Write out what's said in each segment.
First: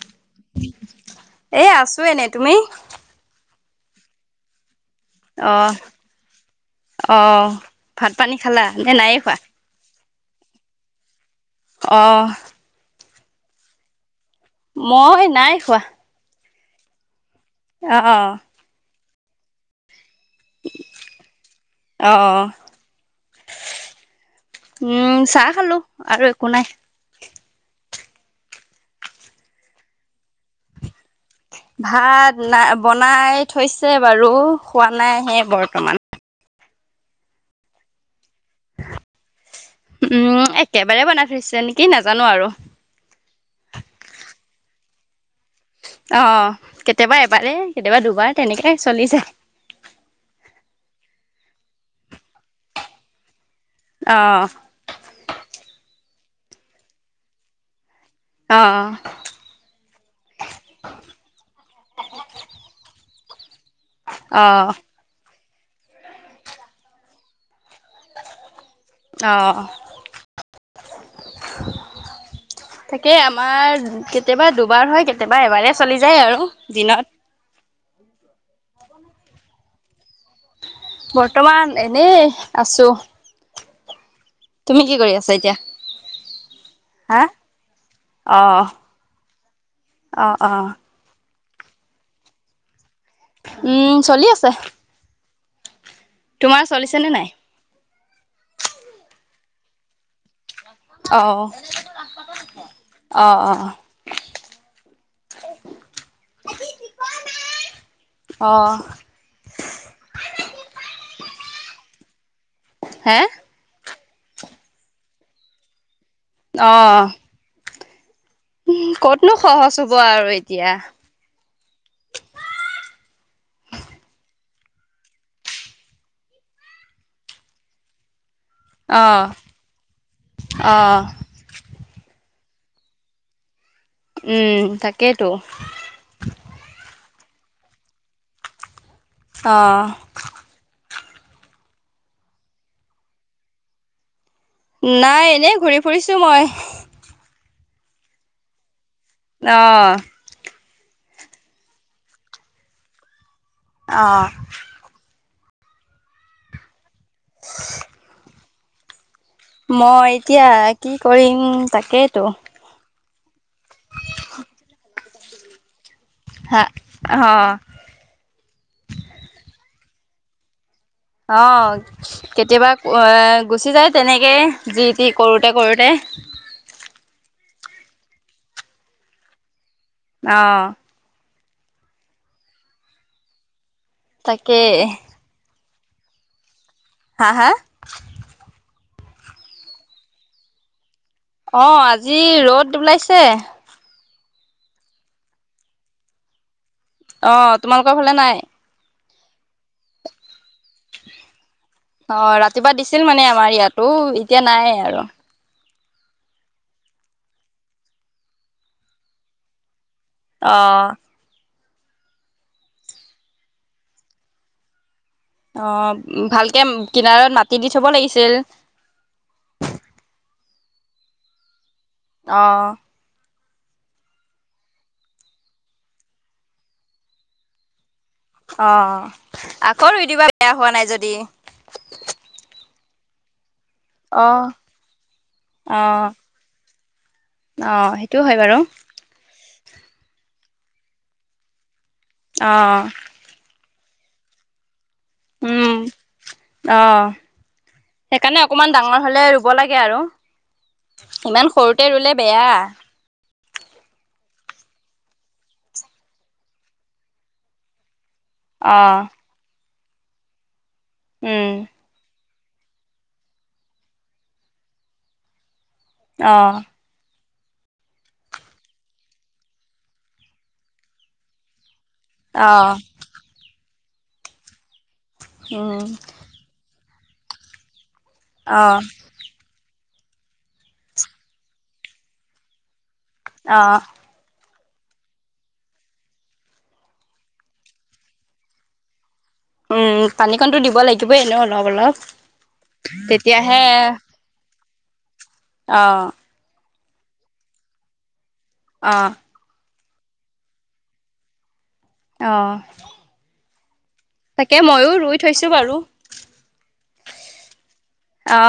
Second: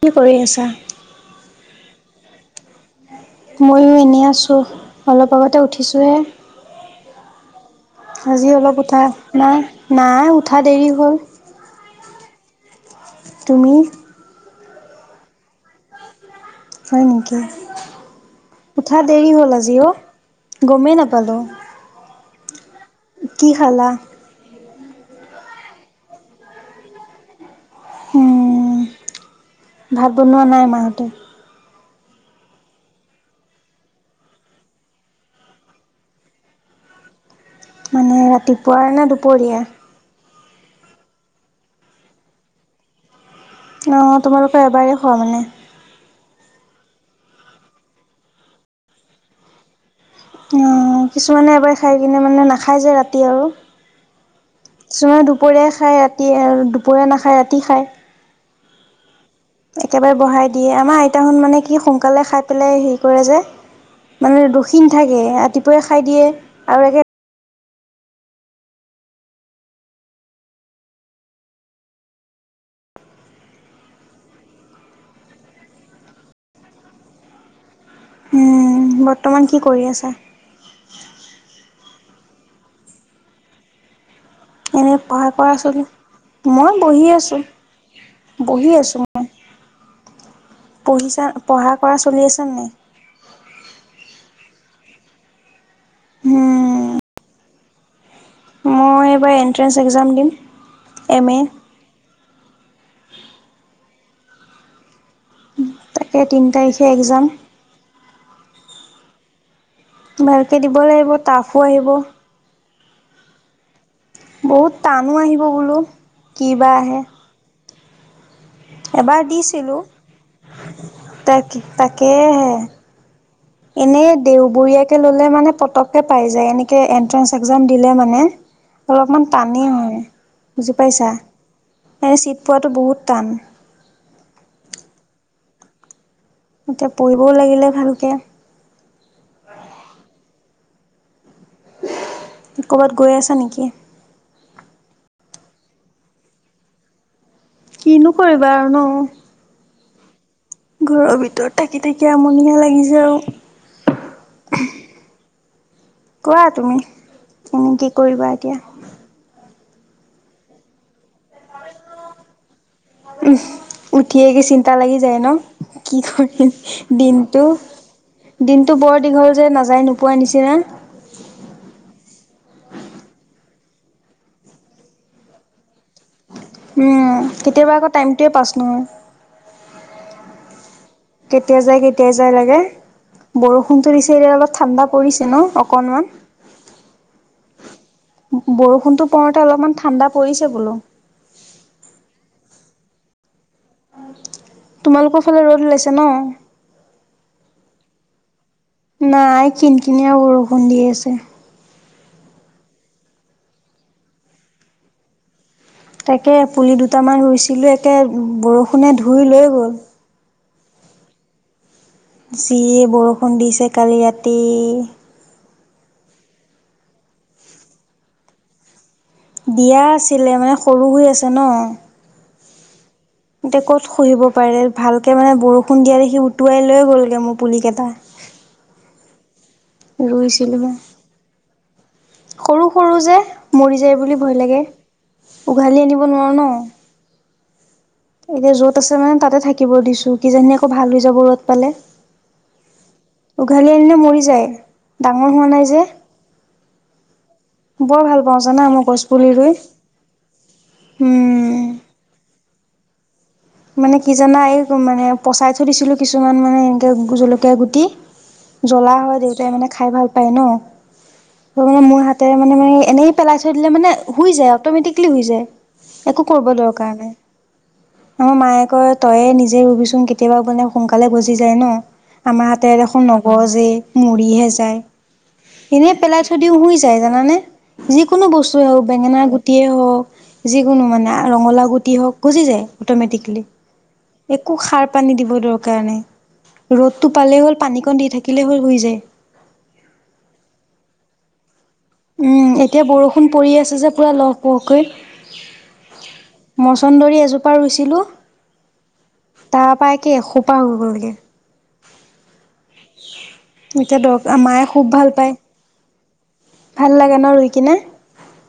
কি কৰি আছা? এ আছো, এনে তুমি মইয়ো এনেই আছোঁ অলপ আগতে উঠিছোঁহে অ আজি অলপ উঠা না নাই উঠা দেৰি হ'ল। অ' তুমি মই নাই খোৱা। হয় নেকি। অ অ উঠা দেৰি হ'ল আজি অ' গমেই নাপালোঁ অহ। কি খালা! উম চাহ খালো আৰু একো নাই। উম ভাত বনোৱা নাই মাহতে ভাত না বনাই থৈছে বাৰু খোৱা নাই হে বৰ্তমান নাই ৰাতিপুৱাৰ নে দুপৰীয়া উম একেবাৰে বনাই থৈছে নেকি নাজানো আৰু অ তোমালোকৰ এবাৰেই খোৱা মানে অ কেতিয়াবা এবাৰে কেতিয়াবা দুবাৰ তেনেকে চলি যায়। অ কিছুমানে এবাৰ খাই কিনে মানে নাখাই যে ৰাতি আৰু অহ, চৱে দুপৰীয়া খাই ৰাতি আৰু দুপৰীয়া নাখায় ৰাতি খায়। অ অ একেবাৰে বঢ়াই দিয়ে আমাৰ আইতাহঁত মানে কি সোনকালে খাই পেলাই হেৰি কৰে যে মানে অহ, ৰখি নেথাকে ৰাতিপুৱাই খাই দিয়ে আৰু একে অ থাকেই আমাৰ কেতিয়াবা দুবাৰ হয় কেতিয়াবা এবাৰে চলি যায় আৰু দিনত [inaudible] উম বৰ্তমান কি কৰি আছা বৰ্তমান এনেই আছো তুমি এনে কি কৰি পাৰ আছা এতিয়া কৰা চলো মই বহি হা আছো অ বহি আছো মই অ অ পঢ়িছা পঢ়া কৰা চলি আছে নাই উম চলি আছে। তোমাৰ উম চলিছে নে নাই মই এইবাৰ এণ্ট্ৰেন্ঞ্চ একজাম দিম এম এ আহ আহ আহ তাকে তিনি তাৰিখে এক্জাম আঁহ ভালকে দিব লাগিব টাফো আহিব হে বহুত টানো আহিব বোলো কি বা অ আহে এবাৰ ক'তনো সহজ দিছিলো হ'ব আৰু এতিয়া তাক তাকেহে এনেই দেওবৰীয়াকে ললে মানে পতককে পাই যায় এনেকে এনট্ৰেঞ্চ একজাম দিলে মানে অ অলপমান টানে হয় অ বুজি পাইছা ছিট পোৱাটো বহুত টান উম তাকেইতো এতিয়া পঢ়িবও লাগিলে ভালকে অ ক'ৰবাত গৈ আছা নেকি নাই এনেই ঘূৰি ফুৰিছো মই কিনো কৰিবা আৰু ন আহ ঘৰৰ ভিতৰত থাকি থাকি আমনীয়ে লাগিছে আৰু আহ কোৱা তুমি এনে কি কৰিবা এতিয়া মই এতিয়া কি কৰিম তাকেইতো উম উঠিয়ে কি চিন্তা লাগি যায় ন কি কৰিম হা দিনতটো অ দিনটো বৰ দীঘল যে নাযায় ন পোৱা নিছিনা অ কেতিয়াবা এ গুচি যায় তেনেকে যি টি কৰোতে কৰোতে কেতিয়াবা আকৌ টাইমটোৱে পাছ নহয় আহ কেতিয়া যাই কেতিয়াই যাই লাগে বৰষুণতো দিছে অলপ তাকে ঠাণ্ডা পৰিছে ন অকণ হা হা বৰষুণটো পৰুতে অলপমান ঠাণ্ডা পৰিছে বোলো অ আজি ৰ'দ ওলাইছে তোমালোকৰ ফালে ৰ'দ ওলাইছে ন অ তোমালোকৰ ফালে নাই নাই কিন কিনিয়া বৰষুণ দি আছে অ ৰাতিপুৱা দিছিল মানে আমাৰ ইয়াতো এতিয়া নাই আৰু তাকে পুলি দুটামান ৰুইছিলো একে বৰষুণে ধুই লৈ গ'ল আহ্ যি বৰষুণ দিছে কালি ৰাতি অ ভালকে কিনাৰত মাটি দি থব লাগিছিল দিয়া আছিলে মানে সৰু হৈ আছে ন অ এয়া ক'ত শুহিব পাৰে ভালকে মানে বৰষুণ দিয়া দেখি উটুৱাই লৈ গ'লগে মোৰ পুলি কেইটা। অ আকৌ ৰুই দিবা বেয়া হোৱা ৰুইছিলোহে। নাই যদি। সৰু সৰু যে মৰি যায় বুলি ভয় অ', লাগে, উঘালি অ', আনিব নোৱাৰো ন। অ', সেইটো হয় এতিয়া বাৰু যত আছে মানে তাতে থাকিব দিছো কিজানিনি আকৌ ভাল হৈ যাব ৰদ পালে। আহ উঘালি আনিলে মৰি যায়, ডাঙৰ হোৱা নাই উম, যে। অ', বৰ ভাল পাওঁ সেইকাৰণে জানা অকমান মই ডাঙৰ গছ হলে পুলি ৰুব ৰুই লাগে আৰু। ইমান উম। সৰুতে ৰুলে বেয়া। মানে কি জানা এই মানে পচাই থৈ দিছিলো কিছুমান মানে এনেকে জলকীয়া গুটি। অ জ্বলা হয় দেউতাই মানে খাই ভাল পায় ন, উম ত মানে মোৰ হাত। ততে মানে মে এনেই পেলাই থৈ দিলে মানে শ যায় অটমেটিকেলি হৈ যায়। একো অ কৰিব দৰকাৰ নাই। ন মায়ে কয় তইয়ে নিজে ৰবিচোন কেতিয়াবা মানে সোনকালে গজি যায় ন। আমাৰ অ হাতে দেখোন নগ যে এই মৰিহে যায়, উম এনে পেলাই থদিও শুই যায়। জানে যিকোনো অ বস্তুয়ে হওক বেঙেনা গুটিয়েই হওক। যিকোনো মানে ৰঙলা গুটি হওক গুজি যায়, অটমেটিকেলি। অ একো সাৰ পানী দিব দৰকাৰ নাই ৰ'দটো পালেই হ'ল পানীকণ দি থাকিলেই হ'ল শ যায়। উম পানীকণতো দিব লাগিবইে ন। অলপ অলপ, উম, এতিয়া বৰষুণ পৰি তেতিয়াহে। আছে যে পুৰা লহ পহকৈ অহ। মচন্দৰী এজোপা ৰুইছিলোঁ। অহ তাৰ পৰাই কেসোপা হৈ গ'ল নগে। অহ। এতিয়া দৰ মায়ে খুব ভাল পায়। বাৰু ভাল লাগে ন ৰুই কিনে। অ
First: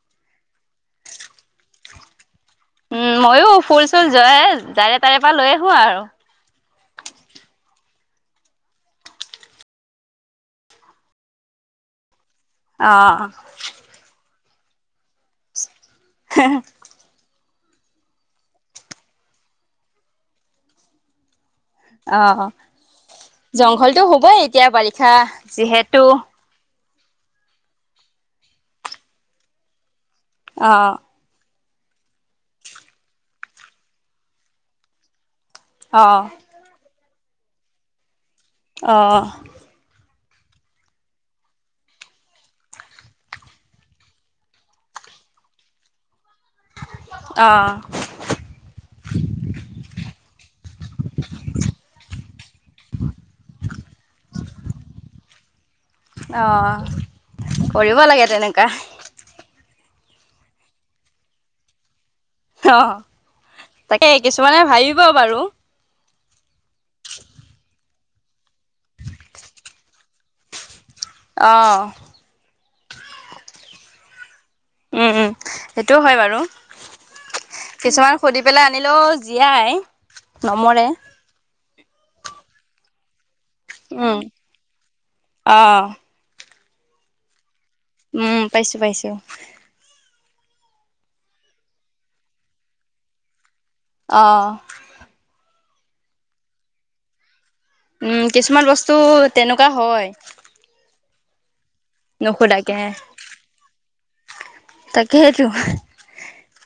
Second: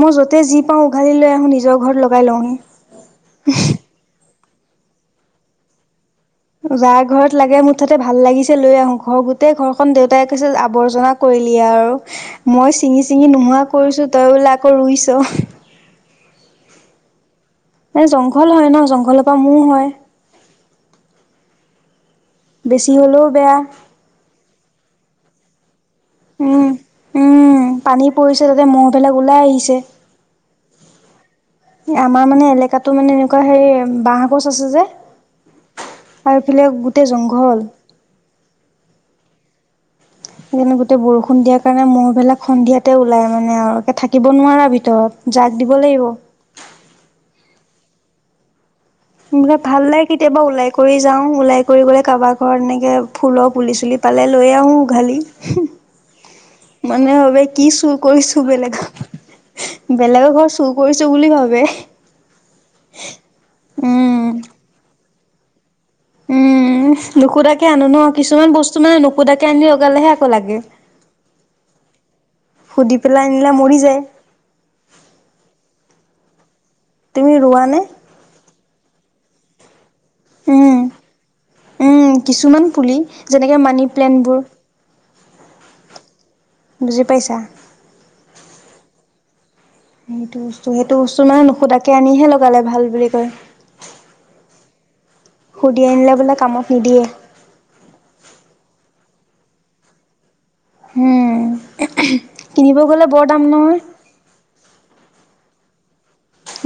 মই য'তে যি পাওঁ উঘালি লৈ আহোঁ নিজৰ ঘৰত লগাই লওঁহি। উম মইো ফুল চুল য জাৰে তাৰে পৰা লৈ আহো আৰু। যাৰ ঘৰত লাগে মুঠাতে ভাল লাগিছে লৈ আহো ঘৰ গোটেই ঘৰখনন দেউতাই কৈছে আৱৰ্জনা কৰিলি। এয়া আৰু মই অ চিঙি চিঙি নোহোৱা কৰিছো তই বোলে আকৌ ৰুইছ। হ। এ জংঘল হয় ন জংঘলৰ পৰা মৌ হয়। অ, বেছি হ'লেও বেয়া জংঘলটো হ'বই এতিয়া বাৰিষা যিহেতো। উম, উম পানী পৰিছে তাতে মহবিলাক ওলাই আহিছে। অ। আমাৰ মানে এলেকাতো মানে এনেকুৱা হে বাহ গছ আছে যে। অ আৰু এফালে গোটেই জংঘল। অঁ। সেইকাৰণে গোটেই বৰষুণ দিয়াৰ কাৰণে মৌবেলাক সন্ধিয়াতে ওলাই মানে আৰুে থাকিব নোৱাৰা ভিতৰত। জাক দিব লাগিব। আহঁ। ভাল লাগে কেতিয়াবা ওলাই কৰি যাও ওলাই কৰি গ'লে কাৰোবাৰ ঘৰত এনেকে ফুলৰ পুলি চুলি। পালে লৈ আহোঁ উঘালি। অ মানুহে ভাবে কি চুৰ কৰিব লাগে কৰিছো তেনেকুৱা বেলেগত। বেলেগৰ ঘৰ চুৰ কৰিছো বুলি ভাবে। অ তাকে উম কিছুমানে ভাবিব বাৰু। উম নুখুতাকে আনো ন। কিছুমান বস্তু মানে নুকুতাকে আনি লগালেহে আকৌ লাগে। অ সুধি পেলাই আনিলে মৰি যায়। উম উম সেইটোও হয় বাৰু, তুমি ৰোৱানে কিছুমান সুধি পেলাই আনিলেও। জীয়াই উম নমৰে। উম কিছুমান পুলি যেনেকে মানি উম প্লেণ্টবোৰ। অ বুজি পাইছা? উম পাইছো পাইছো। সেইটো বস্তু সেইটো বস্তু মানে নহুদাকে আনিহে লগালে ভাল বুলি কয়। অ সুধি আনিলে বোলে কামক নিদিয়ে। উম কিছুমান বস্তু তেনেকুৱা হয়। উম নুসুধাকে কিনিব গলে বৰ দাম নহয়। তাকেহেটো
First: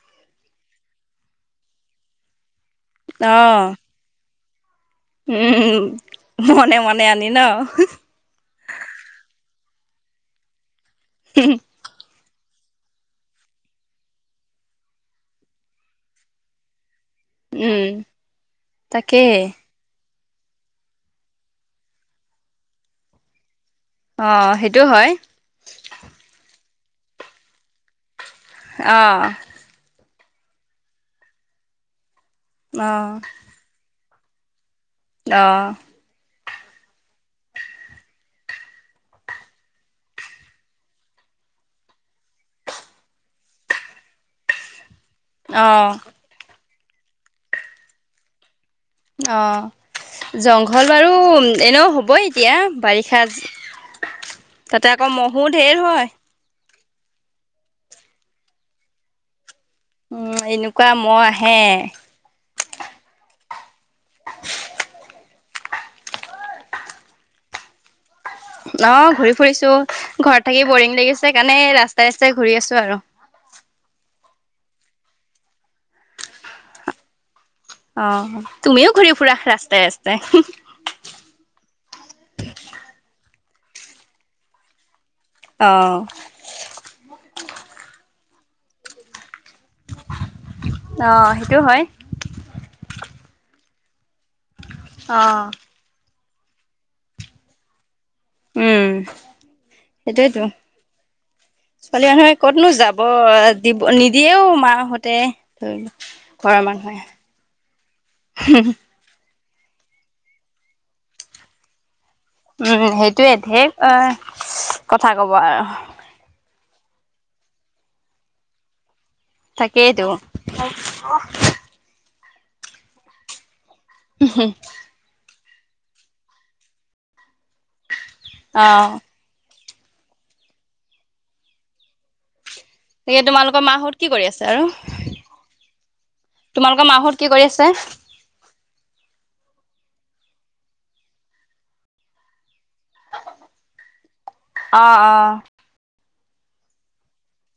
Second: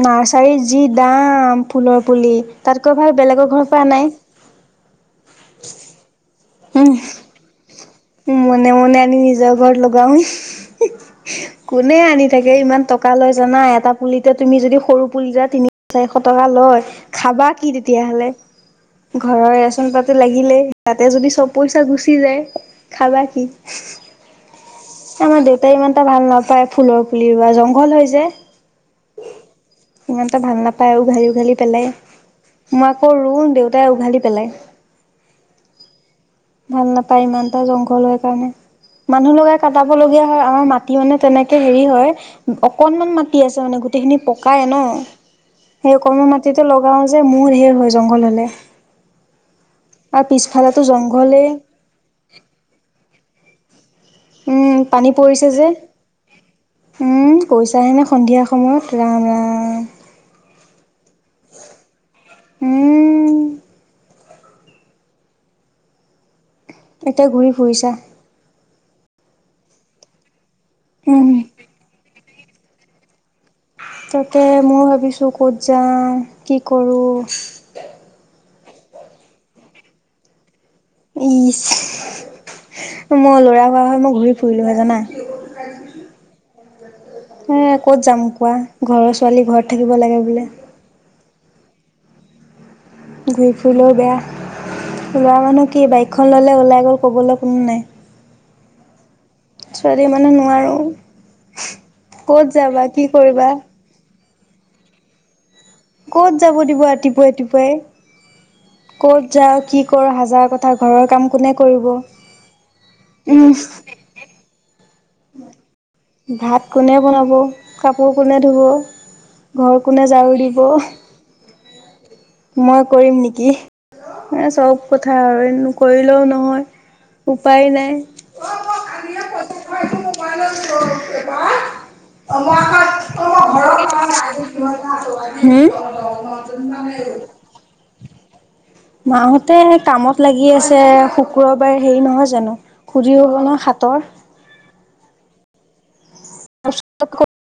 নাৰ্চাৰী যি দাম ফুলৰ পুলি তাতকৈ ভাল অ বেলেগৰ ঘৰ পৰা নাই। উম মনে উম, মনে আনি ন মনে মনে আনি নিজৰ ঘৰত লগাও কোনে আনি তাকে ইমান টকা লয় জানাই এটা পুলিতে তুমি যদি সৰু পুলিতে তিনি চাৰিশ টকা লয়। খাবা কি উম তেতিয়া হ'লে তাকেই ঘৰৰ ৰেচন পাত লাগিলে তাতে যদি চব পইচা গুচি যায় খাবা কি অ সেইটো হয় আমাৰ দেউতাই ইমান এটা ভাল নাপায় ফুলৰ পুলি ৰুৱা জংঘল হৈ যে অ ইমানটা ভাল নাপায় উঘালি উঘালি পেলাই মই অ আকৌ ৰু দেউতাই উঘালি পেলাই অ ভাল নাপায় ইমানটা জংঘল হয় কাৰণে মানুহ লগাই কাটাব লগীয়া হয়। আমাৰ মাটি মানে তেনেকে হেৰি হয়। অকনমান মাটি আছে মানে। গোটেইখিনি পকাই ন অ সেই ককণ মাটিটো লগাওঁ যে মূৰ ঢেৰ হয় জংঘল হ'লে অ আৰু পিছফালেতো জংঘল বাৰু জংঘলেই এনেও হবই এতিয়া বাৰিষা উম তাতে আকৌ পানী মহো পৰিছে যে। ঢেৰ হয়। উম কৈছাহে নে সন্ধিয়া সময়ত ৰাম ৰাম উম এনেকুৱা মহ আহে। উম [inaudible] এতিয়া ঘূৰি ফুৰিছা? অ ঘূৰি ফুৰিছো ঘৰত থাকি বৰিং [inaudible] লাগিছে উম। কাৰণে ৰাস্তাই ৰাস্ত তাই ঘূৰি আছো আৰুৰ্ তাতে ময় ভাবিছোঁ ক'ত যাওঁ কি কৰো অ তুমিও ঘূৰি ফুৰা ৰাস্তাই ৰাস্তাই ইচ মই লৰা হোৱা হয় মই ঘূৰি ফুৰিলো হয়ে জানা। অ অ ক'ত যাম কোৱা ঘৰৰ ছোৱালী ঘৰত থাকিব লাগে বোলে। টো হয় ঘুৰি ফুৰিলেও বেয়া অ লৰা মানুহ কি বাইক এখন ল'লে ওলাই গ'ল ক'বলৈ কোনো নাই। উম ছোৱালী মানুহ সেইটোয়েইতো নোৱাৰো ছোৱালী মানুহে ক'ত কতনো যাবা যাব কি কৰিবা দিব নিব দিয়েও মাহতে ধৰিল ক'ত যাব ঘৰৰ দিব মানুহে ৰাতিপুৱাই হুম য কি কৰ হাজাৰ কথা ঘৰৰ কাম কোনে কৰিব। উম সেইটোয়ে উম ঢেৰ অ কথা কব আৰু ভাত কোনে বনাব কাপোৰ কোনে ধুব ঘৰ কোনে তাকেইতো জাৰু দিব। মই কৰিম নেকি এ চব কথা আৰু কৰিলেও নহয় উপায় নাই অ [inaudible] তোমালোকৰ মাহত কি কৰি আছে আৰু তোমালোকৰ মাহত কি কৰি আছ ছে মাহতে কামত লাগি আছে শুক্ৰবাৰ হেৰি নহয় জানো কৰিওনৰ হাতৰ অ অ [inaudible]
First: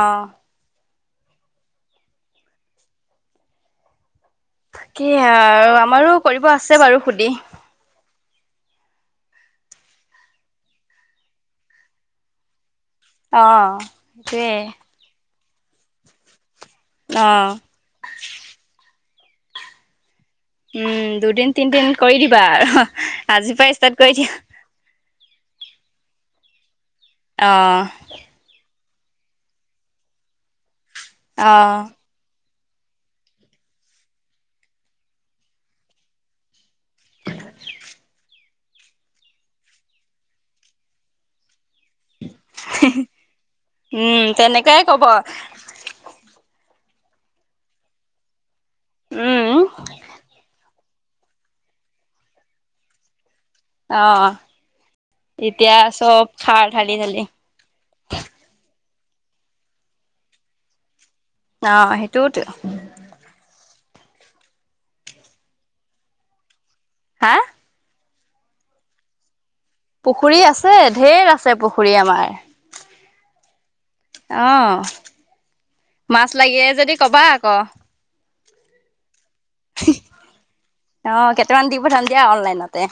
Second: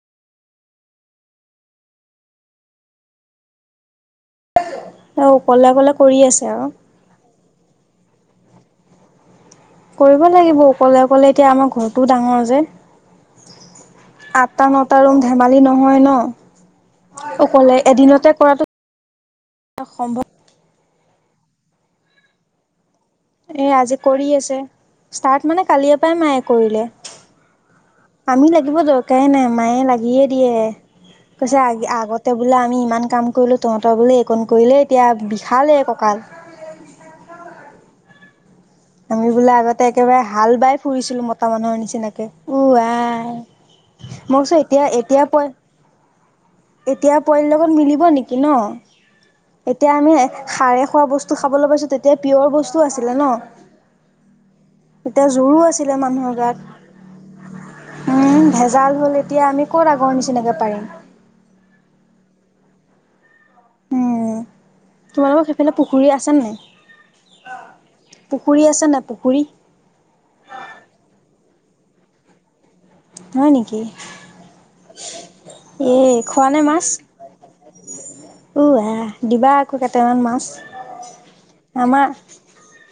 অহ কি অকলে অকলে কৰি আমাৰো কৰিব আৰু আছে বাৰু সুদি কৰিব লাগিব অকলে অকলে এতিয়া আমাৰ ঘৰটোও ডাঙৰ যে অ সেইয়ে আঠটা নটা ৰুম ধেমালি নহয় ন অ অকলে এদিনতে কৰাটো সম্ভৱ উম দুদিন তিনিদিন কৰি দিবা আৰু আজিৰ এই পৰাই আজি ষ্টাৰ্ট কৰি দিয়া আছে ষ্টাৰ্ট মানে কালি পৰাই মায়ে কৰিলে অ আমি লাগিব ধৰক কাই নাই মায়ে লাগিয়ে দিয়ে অ কৈছে আগতে বোলে আমি ইমান কাম কৰিলোঁ তহত বোলে একণ কৰিলে এতিয়া বিশালেই কঁকাল [unintelligible] আমি বোলে আগতে একেবাৰে হাল বাই ফুৰিছিলো মতা মানুহৰ নিচি নিচিনাকে উ উম আহ মইচোন তেনেকুৱাই এতিয়া কব এতিয়া তই এতিয়া পোৱালিৰ লগত মিলিব নেকি ন উম এতিয়া আমি সাৰে খোৱা বস্তু খাবলৈ পাইছোঁ তেতিয়া পিয়ৰ বস্তু আছিলে ন অ তেতিয়া জোৰো এতিয়া আছিলে চব মানুহৰ সাৰ ঢালি ঢালি গাত উম ভেজাল হ'ল এতিয়া আমি ক'ত আগৰ নিচিনাকৈ পাৰিম অ সেইটোৱেতো উম তোমালোকৰ সেইফালে পুখুৰী আছে নাই হা পুখুৰী আছে না পুখুৰী পুখুৰী আছে ধেৰ আছে পুখুৰী আমাৰ হয় নেকি অহ এই মাছ খোৱানে লাগে মাছ যদি কবা আকৌ উ আহ দিবা আকৌ কেইটামান মাছ অ কেইটামান দি পঠাম আমাৰ দিয়া অনলাইনতে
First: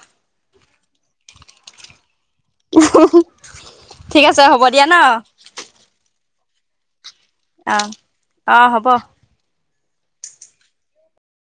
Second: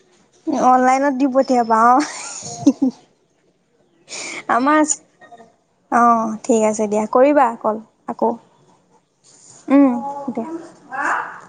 অনলাইনত দি পঠিয়াবা অ উ হু হু আমাৰ অ ঠিক আছে দিয়া কৰিবা কল অ', আকৌ অ', হ'ব। উম হব